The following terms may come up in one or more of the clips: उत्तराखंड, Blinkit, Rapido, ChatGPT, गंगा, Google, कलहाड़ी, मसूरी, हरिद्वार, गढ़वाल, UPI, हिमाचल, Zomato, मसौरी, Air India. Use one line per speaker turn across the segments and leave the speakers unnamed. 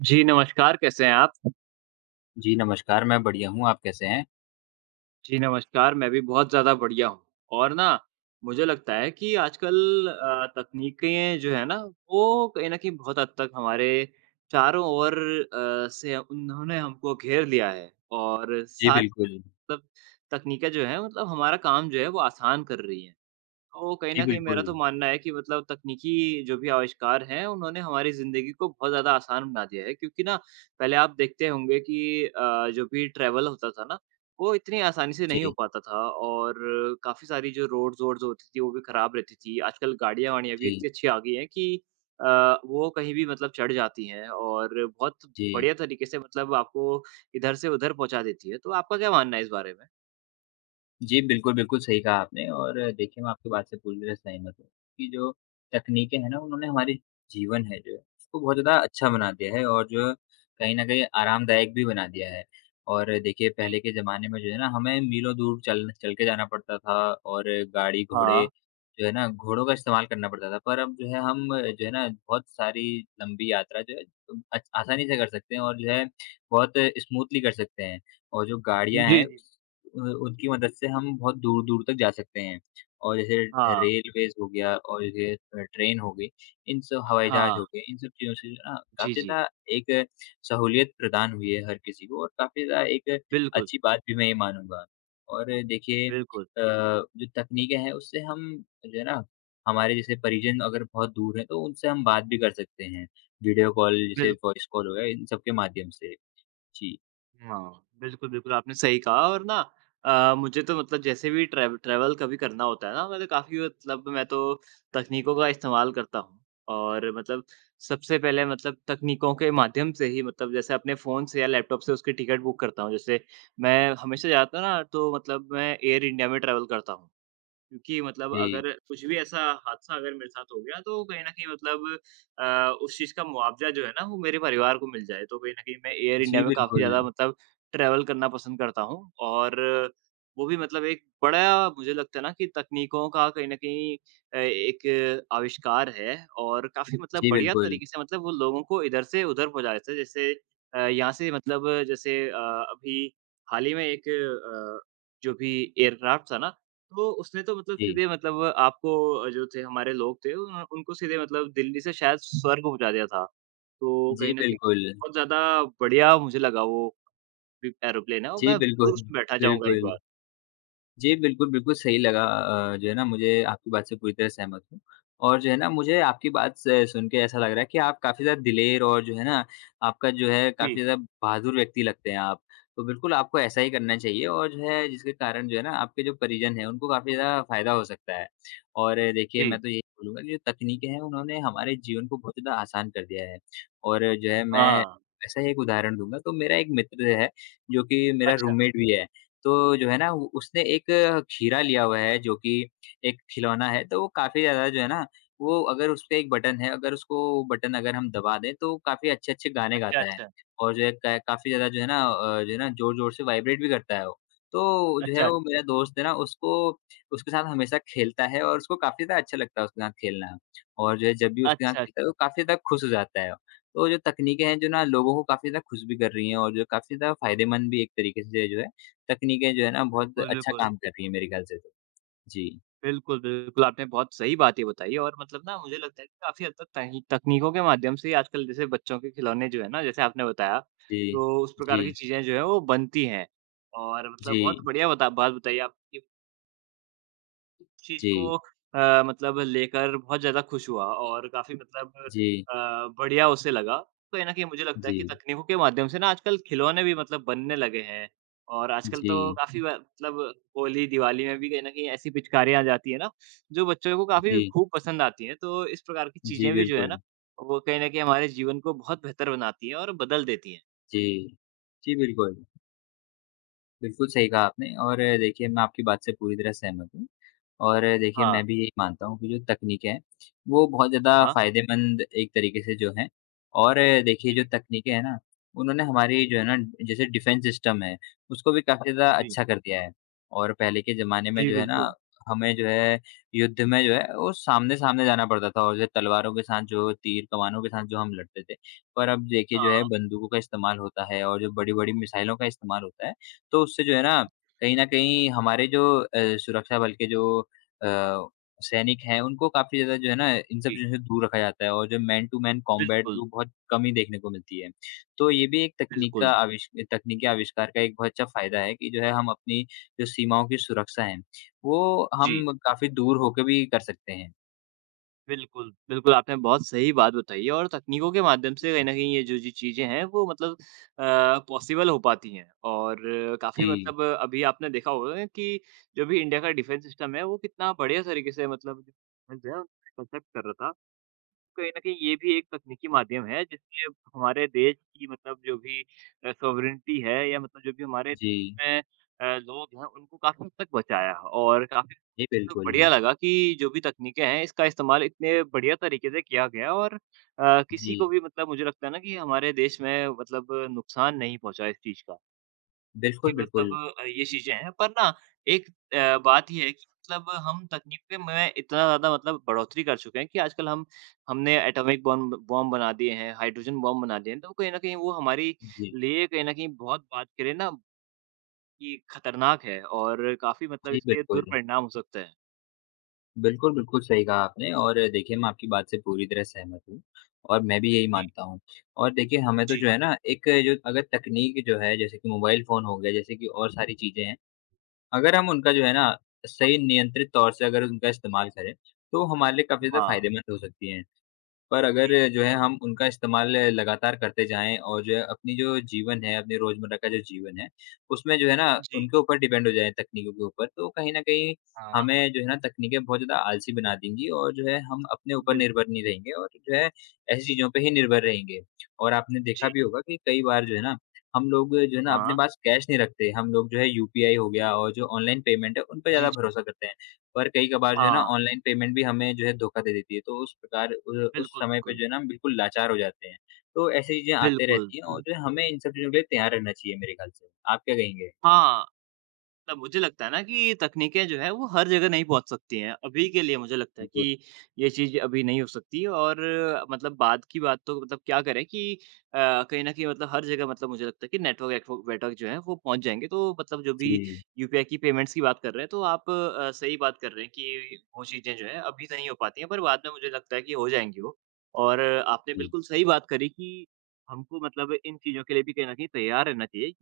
जी, नमस्कार, कैसे हैं आप?
जी, नमस्कार, मैं बढ़िया हूँ, आप कैसे हैं?
जी, नमस्कार, मैं भी बहुत ज़्यादा बढ़िया हूँ और ना मुझे लगता है कि आजकल तकनीकें जो है ना, वो कहीं न कहीं बहुत हद तक हमारे चारों ओर से उन्होंने हमको घेर लिया है और
जी,
साथ
बिल्कुल।
मतलब तकनीकें जो हैं मतलब हमारा काम जो है वो आसान कर रही हैं। तो कहीं
जी,
न कहीं मेरा
बिल्कुल।
तो मानना है कि मतलब तकनीकी जो भी आविष्कार हैं, उन्होंने हमारी ज़िंदगी को बहुत ज़्यादा आसान बना दिया है क्योंकि ना पहले आप देखते होंगे कि जो भी ट्रैवल होता था ना, वो इतनी आसानी से नहीं हो
जी,
पाता था और काफ़ी सारी जो रोड्स वोड्स होती थी, वो भी ख़राब रहती थी। आजकल गाड़ियाँ-वाड़ियाँ भी
जी,
इतनी अच्छी आ गई हैं कि अ, वो कहीं भी मतलब चढ़ जाती हैं और बहुत
जी।
बढ़िया तरीके से मतलब आपको इधर से उधर पहुँचा देती है। तो आपका क्या मानना है इस बारे में?
जी, बिल्कुल, बिल्कुल सही कहा आपने और देखिए मैं आपकी बात से पूरी तरह सहमत हूँ कि जो तकनीकें हैं ना उन्होंने हमारे जीवन है जो है उसको बहुत ज़्यादा अच्छा बना दिया है और जो है, कहीं न कहीं आरामदायक भी बना दिया है। और देखिए पहले
जी।
के ज़माने में जो है ना हमें मीलों दूर चल चल के जाना पड़ता था और गाड़ी-घोड़े
हाँ।
जो है ना घोड़ों का इस्तेमाल करना पड़ता था। पर अब जो है हम जो है ना बहुत सारी लंबी यात्रा जो है आसानी से कर सकते हैं और जो है बहुत स्मूथली कर सकते हैं। और जो गाड़ियाँ हैं
जी, जी।
अ, उनकी मदद से हम बहुत दूर-दूर तक जा सकते हैं। और जैसे
हाँ।
रेलवेज़ हो गया और ये ट्रेन हो गई, इन सब हवाई जहाज़
हाँ।
हो गए, इन सब चीज़ों से जो है ना
जी,
काफ़ी
जी।
ज़्यादा एक सहूलियत प्रदान हुई है हर किसी को और काफ़ी ज़्यादा एक
बिल्कुल,
अच्छी बात भी मैं ये मानूँगा। और देखिए
बिल्कुल,
जो तकनीकें हैं उससे हम जो है ना, हमारे जैसे परिजन अगर बहुत दूर हैं तो उनसे हम बात भी कर सकते हैं। वीडियो कॉल जैसे
बिल
वॉइस कॉल हो गया इन सब के माध्यम से। जी,
हाँ, बिल्कुल, बिल्कुल आपने सही कहा और ना मुझे तो मतलब जैसे भी ट्रैवल कभी करना होता है ना मतलब काफ़ी मतलब मैं तो तकनीकों का इस्तेमाल करता हूँ और मतलब सबसे पहले मतलब तकनीकों के माध्यम से ही मतलब जैसे अपने फ़ोन से या लैपटॉप से उसकी टिकट बुक करता हूँ। जैसे मैं हमेशा जाता ना तो मतलब मैं एयर इंडिया में ट्रैवल करता हूँ। क्योंकि मतलब
जी।
अगर कुछ भी ऐसा हादसा अगर मेरे साथ हो गया तो कहीं न कहीं मतलब अ, उस चीज़ का मुआवज़ा जो है ना वो मेरे परिवार को मिल जाए। तो कहीं न कहीं मैं एयर इंडिया
जी,
में काफ़ी
बिल्कुल।
ज़्यादा मतलब ट्रैवल करना पसंद करता हूँ और वो भी मतलब एक बड़ा मुझे लगता है ना कि तकनीकों का कहीं न कहीं एक आविष्कार है और काफ़ी हुँ। मतलब
जी,
बढ़िया
बिल्कुल।
तरीके से मतलब वो लोगों को इधर से उधर पहुँचा देता है। जैसे यहाँ से मतलब जैसे अभी हाल ही में एक जो भी एयरक्राफ्ट था ना तो उसने तो मतलब
जी।
सीधे मतलब आपको जो थे हमारे लोग थे उन उनको सीधे मतलब दिल्ली से शायद स्वर्ग पहुँचा दिया था। तो
जी,
कहीं न कहीं
बिल्कुल।
बहुत ज़्यादा बढ़िया मुझे लगा वो भी एरोप्लेन है और
जी,
मैं
बिल्कुल,
ज़रूर उसमें बैठना चाहूँगा एक
बिल्कुल।
बार।
जी, बिल्कुल, बिल्कुल सही लगा जो है ना मुझे आपकी बात से पूरी तरह सहमत हूँ और जो है ना मुझे आपकी बात से सुन के ऐसा लग रहा है कि आप काफ़ी ज़्यादा दिलेर और जो है ना आपका जो है
जी।
काफ़ी ज़्यादा बहादुर व्यक्ति लगते हैं आप। तो बिल्कुल आपको ऐसा ही करना चाहिए और जो है जिसके कारण जो है ना आपके जो परिजन हैं उनको काफ़ी ज़्यादा फ़ायदा हो सकता है। और देखिए
जी।
मैं तो यही बोलूँगा कि जो तकनीकें हैं उन्होंने हमारे जीवन को बहुत ज़्यादा आसान कर दिया है और जो है मैं
हाँ।
ऐसा ही एक उदाहरण दूँगा तो मेरा एक मित्र है जो कि मेरा
अच्छा,
रूममेट भी है। तो जो है ना उ उसने एक खीरा लिया हुआ है जो कि एक खिलौना है, तो वो काफ़ी ज़्यादा जो है ना वो अगर उसपे एक बटन है, अगर उसको बटन अगर हम दबा दें तो काफ़ी अच्छे-अच्छे गाने
अच्छा,
गाता है।
अच्छा।
और जो है क काफ़ी ज़्यादा जो है ना जो है ना ज़ोर-ज़ोर से वाइब्रेट भी करता है वो। तो जो है
अच्छा,
वो मेरा दोस्त है ना उसको उसके साथ हमेशा खेलता है और उसको काफ़ी ज़्यादा अच्छा लगता है उसके साथ खेलना। और जो है जब भी उसके साथ
अच्छा, अच्छा
खेलता है वो काफ़ी ज़्यादा खुश हो जाता है। तो जो तकनीकें हैं जो ना लोगों को काफ़ी ज़्यादा खुश भी कर रही हैं और जो काफ़ी ज़्यादा फ़ायदेमंद भी एक तरीके से जो है तकनीकें जो है ना बहुत
बिल्कुल,
अच्छा
बिल्कुल।
काम कर रही हैं मेरे ख्याल से तो। जी,
बिल्कुल, बिल्कुल, आपने बहुत सही बातें बताई और मतलब ना मुझे लगता है कि काफ़ी हद तक तही तकनीकों के माध्यम से ही आजकल जैसे बच्चों के खिलौने जो है ना, जैसे आपने बताया,
जी,
तो उस
जी,
प्रकार की चीज़ें जो हैं वो बनती हैं। और मतलब बहुत
जी,
बढ़िया बता बात बताई आपने चीज़
जी,
को मतलब लेकर बहुत ज़्यादा खुश हुआ और काफ़ी मतलब
जी,
अ, बढ़िया उसे लगा। कहीं न कहीं मुझे लगता है
जी,
कि तकनीकों के माध्यम से ना आजकल खिलौने भी मतलब बनने लगे हैं और आजकल तो
जी,
काफ़ी ब मतलब होली, दिवाली में भी कहीं न कहीं ऐसी पिचकारियाँ आ जाती हैं ना, जो बच्चों को काफ़ी
जी,
खूब पसंद आती हैं। तो इस प्रकार की
जी,
चीज़ें भी जो है ना,
बिल्कुल।
वो कहीं न कहीं हमारे जीवन को बहुत बेहतर बनाती हैं और बदल देती हैं।
जी, जी, बिल्कुल। बिल्कुल सही कहा आपने और देखिए मैं आपकी बात से पूरी तरह सहमत हूँ। और देखिए
हाँ,
मैं भी यही मानता हूँ कि जो तकनीकें हैं, वो बहुत ज़्यादा
हाँ।
फ़ायदेमंद एक तरीके से जो हैं और देखिए जो
जी,
तकनीकें हैं ना, उन्होंने हमारी जो है ना जैसे डिफेंस सिस्टम है, उसको भी काफ़ी ज़्यादा
जी।
अच्छा कर दिया है। और पहले के ज़माने में
जी,
जो है ना,
बिल्कुल।
हमें जो है युद्ध में जो है वो सामने-सामने जाना पड़ता था और जो है तलवारों के साथ जो तीर कमानों के साथ जो हम लड़ते थे। पर अब देखिए जो है
हाँ,
बंदूकों का इस्तेमाल होता है और जो बड़ी-बड़ी मिसाइलों का इस्तेमाल होता है, तो उससे जो है ना, कहीं न कहीं हमारे जो सुरक्षा बल के जो अ, सैनिक हैं उनको काफ़ी ज़्यादा जो है ना इन सब
जी।
चीज़ों से दूर रखा जाता है और जो मैन टू मैन कॉम्बैट
बिल्कुल,
जो बहुत कम ही देखने को मिलती है। तो ये भी एक तकनीक का
बिल्कुल।
आविष तकनीकी आविष्कार का एक बहुत अच्छा फ़ायदा है कि जो है हम अपनी जो सीमाओं की सुरक्षा है, वो
जी।
हम काफ़ी दूर होके भी कर सकते हैं।
बिल्कुल, बिल्कुल आपने बहुत सही बात बताई है और तकनीकों के माध्यम से कहीं न कहीं ये जो-जो चीज़ें हैं वो मतलब पॉसिबल हो पाती हैं और काफ़ी
जी,
मतलब अभी आपने देखा होगा कि जो भी इंडिया का डिफेंस सिस्टम है वो कितना बढ़िया तरीके से मतलब जो है कंसेप्ट कर रहा था। कहीं न कहीं ये भी एक तकनीकी माध्यम है जिसमें हमारे देश की मतलब जो भी सॉवरेनिटी है या मतलब जो भी हमारे
जी।
देश में लोग हैं उनको काफ़ी हद तक बचाया है। और काफ़ी
जी,
तो
बिल्कुल।
बढ़िया लगा कि जो भी तकनीकें हैं इसका इस्तेमाल इतने बढ़िया तरीके से किया गया और किसी को
जी,
भी मतलब मुझे लगता है ना कि हमारे देश में मतलब नुकसान नहीं पहुँचा इस चीज़ का।
बिल्कुल,
जी,
बिल्कुल।
मतलब ये चीज़ें हैं पर ना एक बात ये है कि मतलब हम तकनीक पे में इतना ज़्यादा मतलब बढ़ोतरी कर चुके हैं कि आजकल हम हमने एटॉमिक बॉम्ब बॉम्ब बना दिए हैं, हाइड्रोजन बॉम्ब बना दिए हैं, तो कहीं न कहीं वो हमारे
जी,
लिए कहीं न कहीं बहुत बात करें ना कि खतरनाक है और काफ़ी मतलब
जी
इसके
बिल्कुल।
दुष्परिणाम हो सकते हैं।
बिल्कुल, बिल्कुल सही कहा आपने और देखिए मैं आपकी बात से पूरी तरह सहमत हूँ और मैं भी यही
जी,
मानता हूँ। और देखिए हमें तो
जी।
जो है ना एक जो अगर तकनीक जो है जैसे कि मोबाइल फ़ोन हो गया जैसे कि और सारी चीज़ें हैं, अगर हम उनका जो है ना सही नियंत्रित तौर से अगर उनका इस्तेमाल करें, तो हमारे लिए काफ़ी ज़्यादा
हाँ,
फ़ायदेमंद हो सकती हैं। पर अगर
जी,
जो है
बिल्कुल।
हम उनका इस्तेमाल लगातार करते जाएँ और जो है अपनी जो जीवन है, अपने रोज़मर्रा का जो जीवन है, उसमें जो है ना
जी।
उनके ऊपर डिपेंड हो जाएँ तकनीकों के ऊपर, तो कहीं न कहीं
हाँ,
हमें जो है ना तकनीकें बहुत ज़्यादा आलसी बना देंगी और जो है हम अपने ऊपर
बिल्कुल।
निर्भर नहीं रहेंगे और जो है ऐसी चीज़ों पे ही निर्भर रहेंगे। और आपने देखा
जी।
भी होगा कि कई बार जो है ना, हम लोग जो है ना अपने
हाँ।
पास कैश नहीं रखते, हम लोग जो है यूपीआई हो गया और जो ऑनलाइन पेमेंट है, उन पे
जी,
ज़्यादा
जी।
भरोसा करते हैं। पर कई कभार जो है ना
हाँ,
ऑनलाइन पेमेंट भी हमें जो है धोखा दे देती है। तो उस प्रकार उ उस
बिल्कुल,
समय पे
बिल्कुल।
जो है ना हम बिल्कुल लाचार हो जाते हैं। तो ऐसी चीज़ें आते
बिल्कुल।
रहती हैं और जो है हमें इन सब चीज़ों के लिए तैयार रहना चाहिए मेरे ख़्याल से। आप क्या कहेंगे?
हाँ। मतलब मुझे लगता है ना कि ये तकनीकें जो है वो हर जगह नहीं पहुँच सकती हैं। अभी के लिए मुझे लगता है
बिल्कुल।
कि ये चीज़ अभी नहीं हो सकती और मतलब बाद की बात तो मतलब क्या करें कि कहीं न कहीं मतलब हर जगह मतलब मुझे लगता है कि नेटवर्क वेटवर्क वेटवर्क जो है वो पहुँच जाएँगे। तो मतलब जो भी
जी,
यूपीआई की पेमेंट्स की बात कर रहे हैं तो आप सही बात कर रहे हैं कि वो चीज़ें जो है अभी नहीं हो पाती हैं पर बाद में मुझे लगता है कि हो जाएँगी वो। और आपने
जी।
बिल्कुल सही बात करी कि हमको मतलब इन चीज़ों के लिए भी कहीं न कहीं तैयार रहना चाहिए।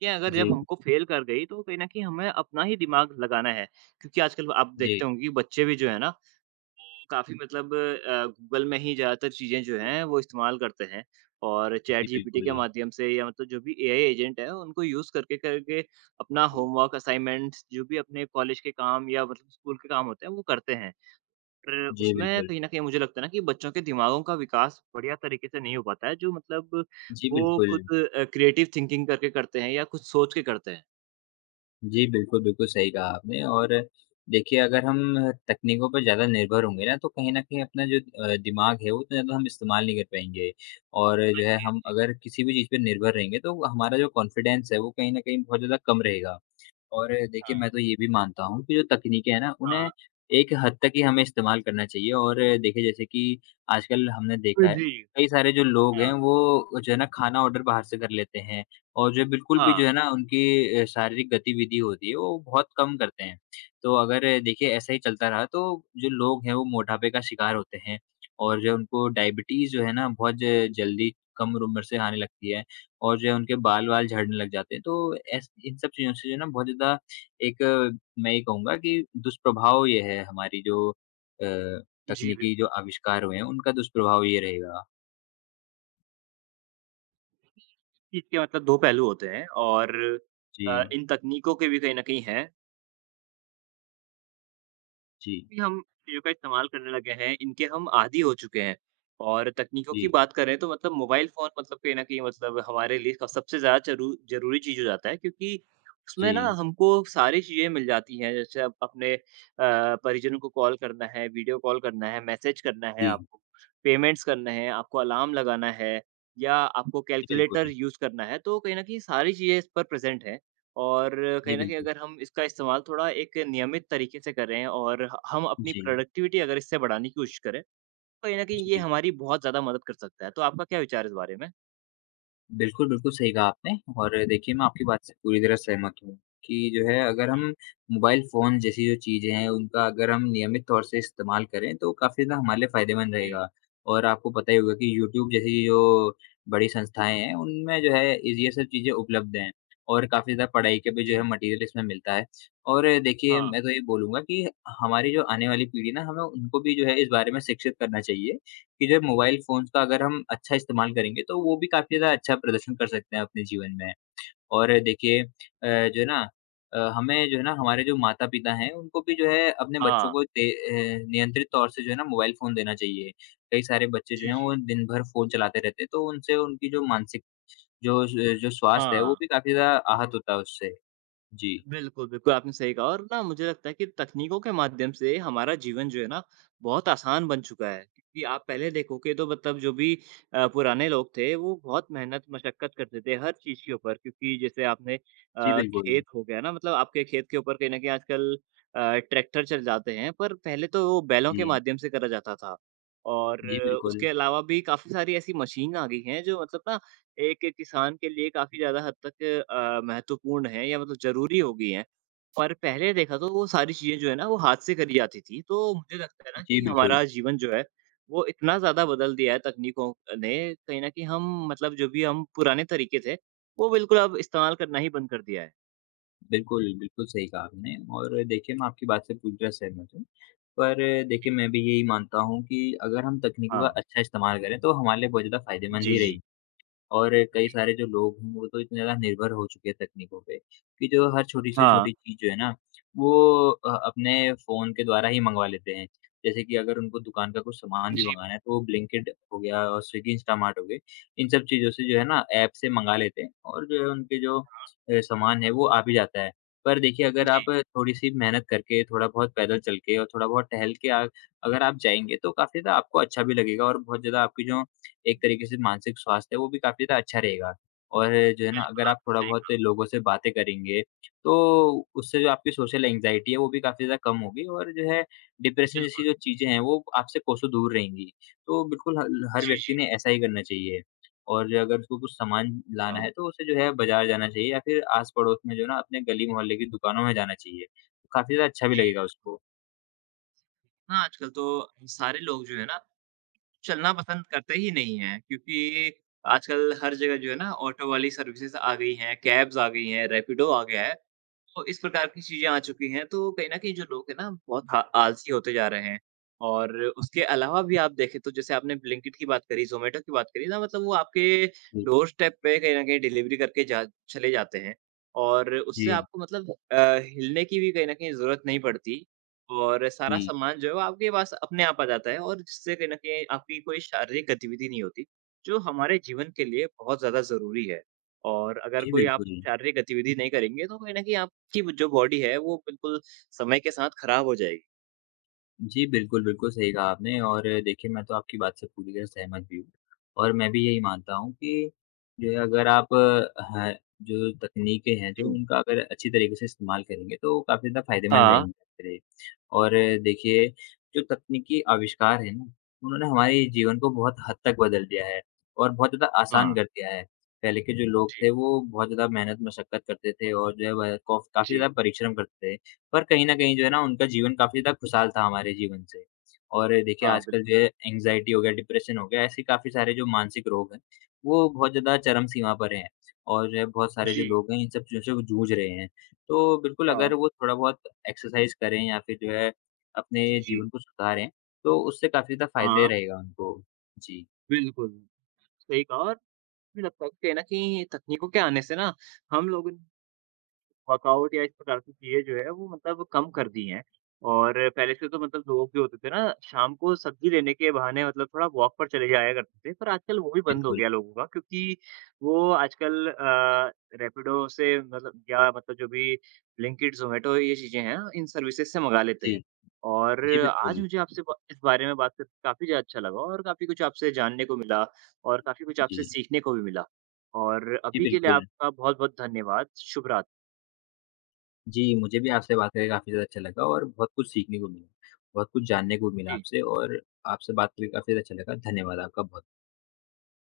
कि अगर जब
जी,
हमको फ़ेल कर गई तो कहीं न कहीं हमें अपना ही दिमाग लगाना है। क्योंकि आजकल आप
जी।
देखते होंगे कि बच्चे भी जो है ना काफ़ी मतलब गूगल में ही ज़्यादातर चीज़ें जो हैं वो इस्तेमाल करते हैं और
जी,
चैट जीपीटी
बिल्कुल।
के माध्यम से या मतलब जो भी एआई एजेंट है उनको यूज़ करके करके अपना होमवर्क, असाइनमेंट्स जो भी अपने कॉलेज के काम या मतलब स्कूल के काम होते हैं वो करते हैं। पर
जी,
उसमें
बिल्कुल।
कहीं न कहीं मुझे लगता है ना कि बच्चों के दिमागों का विकास बढ़िया तरीके से नहीं हो पाता है जो मतलब
जी,
वो खुद
बिल्कुल।
क्रिएटिव थिंकिंग करके करते हैं या कुछ सोच के करते हैं।
जी, बिल्कुल, बिल्कुल सही कहा आपने और देखिए अगर हम तकनीकों पर ज़्यादा निर्भर होंगे ना तो कहीं न कहीं अपना जो दिमाग है वो उतना ज़्यादा हम इस्तेमाल नहीं कर पाएँगे। और
हाँ
जो है
जी, हाँ
हम
जी।
अगर किसी भी चीज़ पे निर्भर रहेंगे तो हमारा जो कॉन्फिडेंस है वो कहीं न कहीं बहुत ज़्यादा कम रहेगा। और देखिए,
हाँ,
मैं तो ये भी मानता हूँ कि जो तकनीकें हैं ना, उन्हें
हाँ।
एक हद तक ही हमें इस्तेमाल करना चाहिए और देखिए जैसे कि आजकल हमने देखा है,
जी,
कई सारे जो लोग
हाँ,
हैं वो जो है ना खाना ऑर्डर बाहर से कर लेते हैं और जो बिल्कुल भी
हाँ।
जो है ना उनकी शारीरिक गतिविधि होती है, वो बहुत कम करते हैं। तो अगर देखिए ऐसा ही चलता रहा तो जो लोग हैं वो मोटापे का शिकार होते हैं और जो उनको डायबिटीज़ जो है ना बहुत ज जल्दी कम उम्र से आने लगती है। और जो है उनके बाल-वाल झड़ने लग जाते हैं। तो ऐस इन सब चीज़ों से जो है ना बहुत ज़्यादा एक मैं ये कहूँगा कि दुष्प्रभाव ये है हमारी जो
जी,
तकनीकी जो
बिल्कुल।
आविष्कार हुए हैं उनका दुष्प्रभाव ये रहेगा।
इसके मतलब 2 पहलू होते हैं और
जी,
इन तकनीकों के भी कहीं न कहीं हैं
जी,
भी हम चीज़ों का इस्तेमाल करने लगे हैं, इनके हम आदी हो चुके हैं। और तकनीकों की
जी,
बात करें तो मतलब मोबाइल फ़ोन मतलब कहीं न कहीं मतलब हमारे लिए सबसे ज़्यादा ज़रूरी चीज़ हो जाता है क्योंकि उसमें ना
जी,
हमको सारी चीज़ें मिल जाती हैं। जैसे अब अपने परिजनों को कॉल करना है, वीडियो कॉल करना है, मैसेज करना है
जी।
आपको, पेमेंट्स करना है, आपको अलार्म लगाना है या आपको
जी,
कैलकुलेटर
बिल्कुल।
यूज़ करना है, तो कहीं न कहीं सारी चीज़ें इस पर प्रेज़ेंट हैं। और
जी,
कहीं न कहीं
बिल्कुल।
अगर हम इसका इस्तेमाल थोड़ा एक नियमित तरीके से करें और ह हम अपनी
जी,
प्रोडक्टिविटी अगर इससे बढ़ाने की कोशिश करें, तो कहीं न कहीं ये
जी।
हमारी बहुत ज़्यादा मदद कर सकता है। तो आपका क्या विचार है इस बारे में?
बिल्कुल, बिल्कुल सही कहा आपने और देखिए मैं आपकी बात से पूरी तरह सहमत हूँ कि जो है अगर हम
जी,
मोबाइल फ़ोन जैसी जो चीज़ें हैं उनका अगर हम नियमित तौर से इस्तेमाल करें तो काफ़ी ज़्यादा हमारे लिए फ़ायदेमंद
जी,
रहेगा। और आपको पता ही होगा कि यूट्यूब जैसी जो बड़ी संस्थाएँ हैं उनमें जो है इज़ ये सब चीज़ें उपलब्ध हैं और काफ़ी ज़्यादा पढ़ाई का भी जो है
जी।
मटीरियल इसमें मिलता है। और देखिए
हाँ,
मैं तो ये बोलूँगा कि हमारी जो आने वाली पीढ़ी ना हमें उनको भी जो है इस बारे में शिक्षित करना चाहिए। कि जो मोबाइल फ़ोन्स का अगर हम अच्छा इस्तेमाल करेंगे, तो वो भी काफ़ी ज़्यादा अच्छा प्रदर्शन कर सकते हैं अपने जीवन में। और देखिए जो है ना हमें जो है ना हमारे जो माता-पिता हैं, उनको भी जो है अपने बच्चों
हाँ।
को नियंत्रित तौर से जो है ना मोबाइल फ़ोन देना चाहिए। कई सारे बच्चे जो
जी,
हैं
जी।
वो दिन भर फ़ोन चलाते रहते हैं, तो उनसे उनकी जो मानसिक जो स्वास्थ्य है, वो
हाँ।
भी काफ़ी ज़्यादा आहत होता है उससे। जी।
बिल्कुल, बिल्कुल, आपने सही कहा और ना मुझे लगता है कि तकनीकों के माध्यम से हमारा जीवन जो है ना, बहुत आसान बन चुका है। क्योंकि आप पहले देखोगे तो मतलब जो भी पुराने लोग थे, वो बहुत मेहनत मशक्कत करते थे हर चीज़ के ऊपर क्योंकि जैसे आपने
जी, बिल्कुल।
खेत हो गया ना मतलब आपके खेत के ऊपर कहीं न कहीं आजकल अ, ट्रैक्टर चल जाते हैं, पर पहले तो वो बैलों के
जी।
माध्यम से करा जाता था। और
जी, बिल्कुल।
उसके अलावा भी काफ़ी सारी ऐसी मशीन आ गई हैं, जो मतलब ना एक किसान के लिए काफ़ी ज़्यादा हद तक महत्वपूर्ण हैं या मतलब ज़रूरी हो गई हैं। पर पहले देखा तो वो सारी चीज़ें जो है ना वो हाथ से करी जाती थी। तो मुझे लगता है ना
जी,
कि
बिल्कुल।
हमारा जीवन जो है वो इतना ज़्यादा बदल दिया है तकनीकों ने कहीं न कहीं हम मतलब जो भी हम पुराने तरीके थे वो बिल्कुल अब इस्तेमाल करना ही बंद कर दिया है।
बिल्कुल, बिल्कुल सही कहा आपने और देखिए मैं आपकी बात से पूरी तरह सहमत हूँ। पर देखिए
जी।
मैं भी यही मानता हूँ कि अगर हम तकनीकों का
हाँ।
अच्छा इस्तेमाल करें तो हमारे लिए बहुत ज़्यादा फ़ायदेमंद
जी,
ही
जी।
रहेगी। और कई
जी।
सारे जो लोग हैं, वो तो इतने ज़्यादा निर्भर हो चुके हैं तकनीकों पे, कि जो हर छोटी से
हाँ।
छोटी चीज़ जो है ना, वो अपने फ़ोन के द्वारा ही मँगवा लेते हैं। जैसे कि अगर उनको दुकान का कुछ सामान भी
जी।
मँगाना है, तो वो ब्लिंकिट हो गया और स्विगी, इंस्टामार्ट हो गए, इन सब चीज़ों से जो है ना, ऐप से मँगा लेते हैं और जो है उनके जो सामान है, वो आ भी जाता है। पर देखिए, अगर
जी।
आप थोड़ी-सी मेहनत करके, थोड़ा-बहुत पैदल चल के और थोड़ा-बहुत टहल के आ अगर आप जाएँगे, तो काफ़ी ज़्यादा आपको अच्छा भी लगेगा और बहुत ज़्यादा आपकी जो एक तरीके से मानसिक स्वास्थ्य है वो भी काफ़ी ज़्यादा अच्छा रहेगा। और जो है ना
बिल्कुल,
अगर आप
आपने
थोड़ा
सही
बहुत
कहा।
लोगों से बातें करेंगे, तो उससे जो आपकी सोशल एंग्ज़ायटी है वो भी काफ़ी ज़्यादा कम होगी और जो है डिप्रेशन जैसी
बिल्कुल।
जो चीज़ें हैं वो आपसे कोसों दूर रहेंगी। तो बिल्कुल हल हर
जी,
व्यक्ति
जी।
ने ऐसा ही करना चाहिए। और जो अगर उसको कुछ सामान लाना
हाँ।
है तो उसे जो है बाज़ार जाना चाहिए या फिर आस-पड़ोस में जो है ना अपने गली-मोहल्ले की दुकानों में जाना चाहिए। तो काफ़ी ज़्यादा अच्छा भी
जी,
लगेगा
बिल्कुल।
उसको।
हाँ, आजकल तो सारे लोग जो है ना चलना पसंद करते ही नहीं हैं, क्योंकि आजकल हर जगह जो है ना ऑटो वाली सर्विसेज़ आ गई हैं, कैब्स आ गई हैं, रैपिडो आ गया है। तो इस प्रकार की चीज़ें आ चुकी हैं, तो कहीं न कहीं जो लोग हैं ना बहुत हा आलसी होते जा रहे हैं। और उसके अलावा भी आप देखें तो जैसे आपने ब्लिंकिट की बात करी, ज़ोमैटो की बात करी ना मतलब वो आपके
जी,
डोरस्टेप पे कहीं न कहीं डिलीवरी करके जा चले जाते हैं। और उससे
जी,
आपको मतलब हिलने की भी कहीं न कहीं ज़रूरत नहीं पड़ती और सारा
जी,
सामान जो है वो आपके पास अपने आप आ जाता है और जिससे कहीं न कहीं आपकी कोई शारीरिक गतिविधि नहीं होती, जो हमारे जीवन के लिए बहुत ज़्यादा ज़रूरी है। और अगर
जी
कोई आप
बिल्कुल।
शारीरिक गतिविधि नहीं करेंगे तो कहीं न कहीं कि वो जो बॉडी है वो बिल्कुल समय के साथ खराब हो जाएगी।
जी, बिल्कुल, बिल्कुल सही कहा आपने और देखिए मैं तो आपकी बात से पूरी तरह सहमत भी हूँ और मैं भी यही मानता हूँ कि जो है अगर आप ह जो तकनीकें हैं
जी।
जो उनका अगर अच्छी तरीके से इस्तेमाल करेंगे तो काफ़ी ज़्यादा फ़ायदेमंद
हाँ,
रहेंगी आपके लिए। और देखिए जो तकनीकी आविष्कार हैं ना, उन्होंने हमारे जीवन को बहुत हद तक बदल दिया है और बहुत ज़्यादा आसान
हाँ।
कर दिया है। पहले के जो लोग
जी,
थे वो बहुत ज़्यादा मेहनत मशक्कत करते थे और जो है वह कॉफ काफ़ी
जी।
ज़्यादा परिश्रम करते थे। पर कहीं न कहीं जो है ना उनका जीवन काफ़ी ज़्यादा खुशहाल था हमारे जीवन से। और देखिए
हाँ,
आजकल
बिल्कुल।
जो है एंग्ज़ायटी हो गया, डिप्रेशन हो गया, ऐसे काफ़ी सारे जो मानसिक रोग हैं, वो बहुत ज़्यादा चरम सीमा पर हैं। और जो है बहुत सारे जो
जी,
लोग हैं इन सब चीज़ों से वो जूझ रहे हैं। तो बिल्कुल अगर
हाँ।
वो थोड़ा बहुत एक्सरसाइज़ करें या फिर जो है अपने
जी, जी।
जीवन को सुधारें, तो उससे काफ़ी ज़्यादा फ़ायदे
हाँ,
रहेगा उनको। जी,
बिल्कुल, सही कहा और मुझे लगता है कि कहीं न कहीं तकनीकों के आने से ना हम लोगों वर्कआउट या इस प्रकार की चीज़ें जो है वो मतलब कम कर दी हैं। और पहले से तो मतलब लोग जो होते थे ना शाम को सब्ज़ी लेने के बहाने मतलब थोड़ा वॉक पर चले जाया करते थे, पर आजकल वो भी बंद हो
बिल्कुल।
गया लोगों का क्योंकि वो आजकल रैपिडो से मतलब या मतलब जो भी ब्लिंकिट, ज़ोमैटो ये चीज़ें हैं, इन सर्विसेज़ से मंगा लेते
जी।
हैं। और
जी,
आज
बिल्कुल।
मुझे आपसे ब इस बारे में बात करके काफ़ी ज़्यादा अच्छा लगा और काफ़ी कुछ आपसे जानने को मिला और काफ़ी कुछ
जी।
आपसे सीखने को भी मिला। और
जी,
अभी के लिए
बिल्कुल।
आपका बहुत-बहुत धन्यवाद। शुभ रात्रि।
जी, मुझे भी आपसे बात करके काफ़ी ज़्यादा अच्छा लगा और बहुत कुछ सीखने को मिला, बहुत कुछ जानने को मिला आपसे और आपसे बात करके काफ़ी ज़्यादा अच्छा लगा। धन्यवाद आपका बहुत।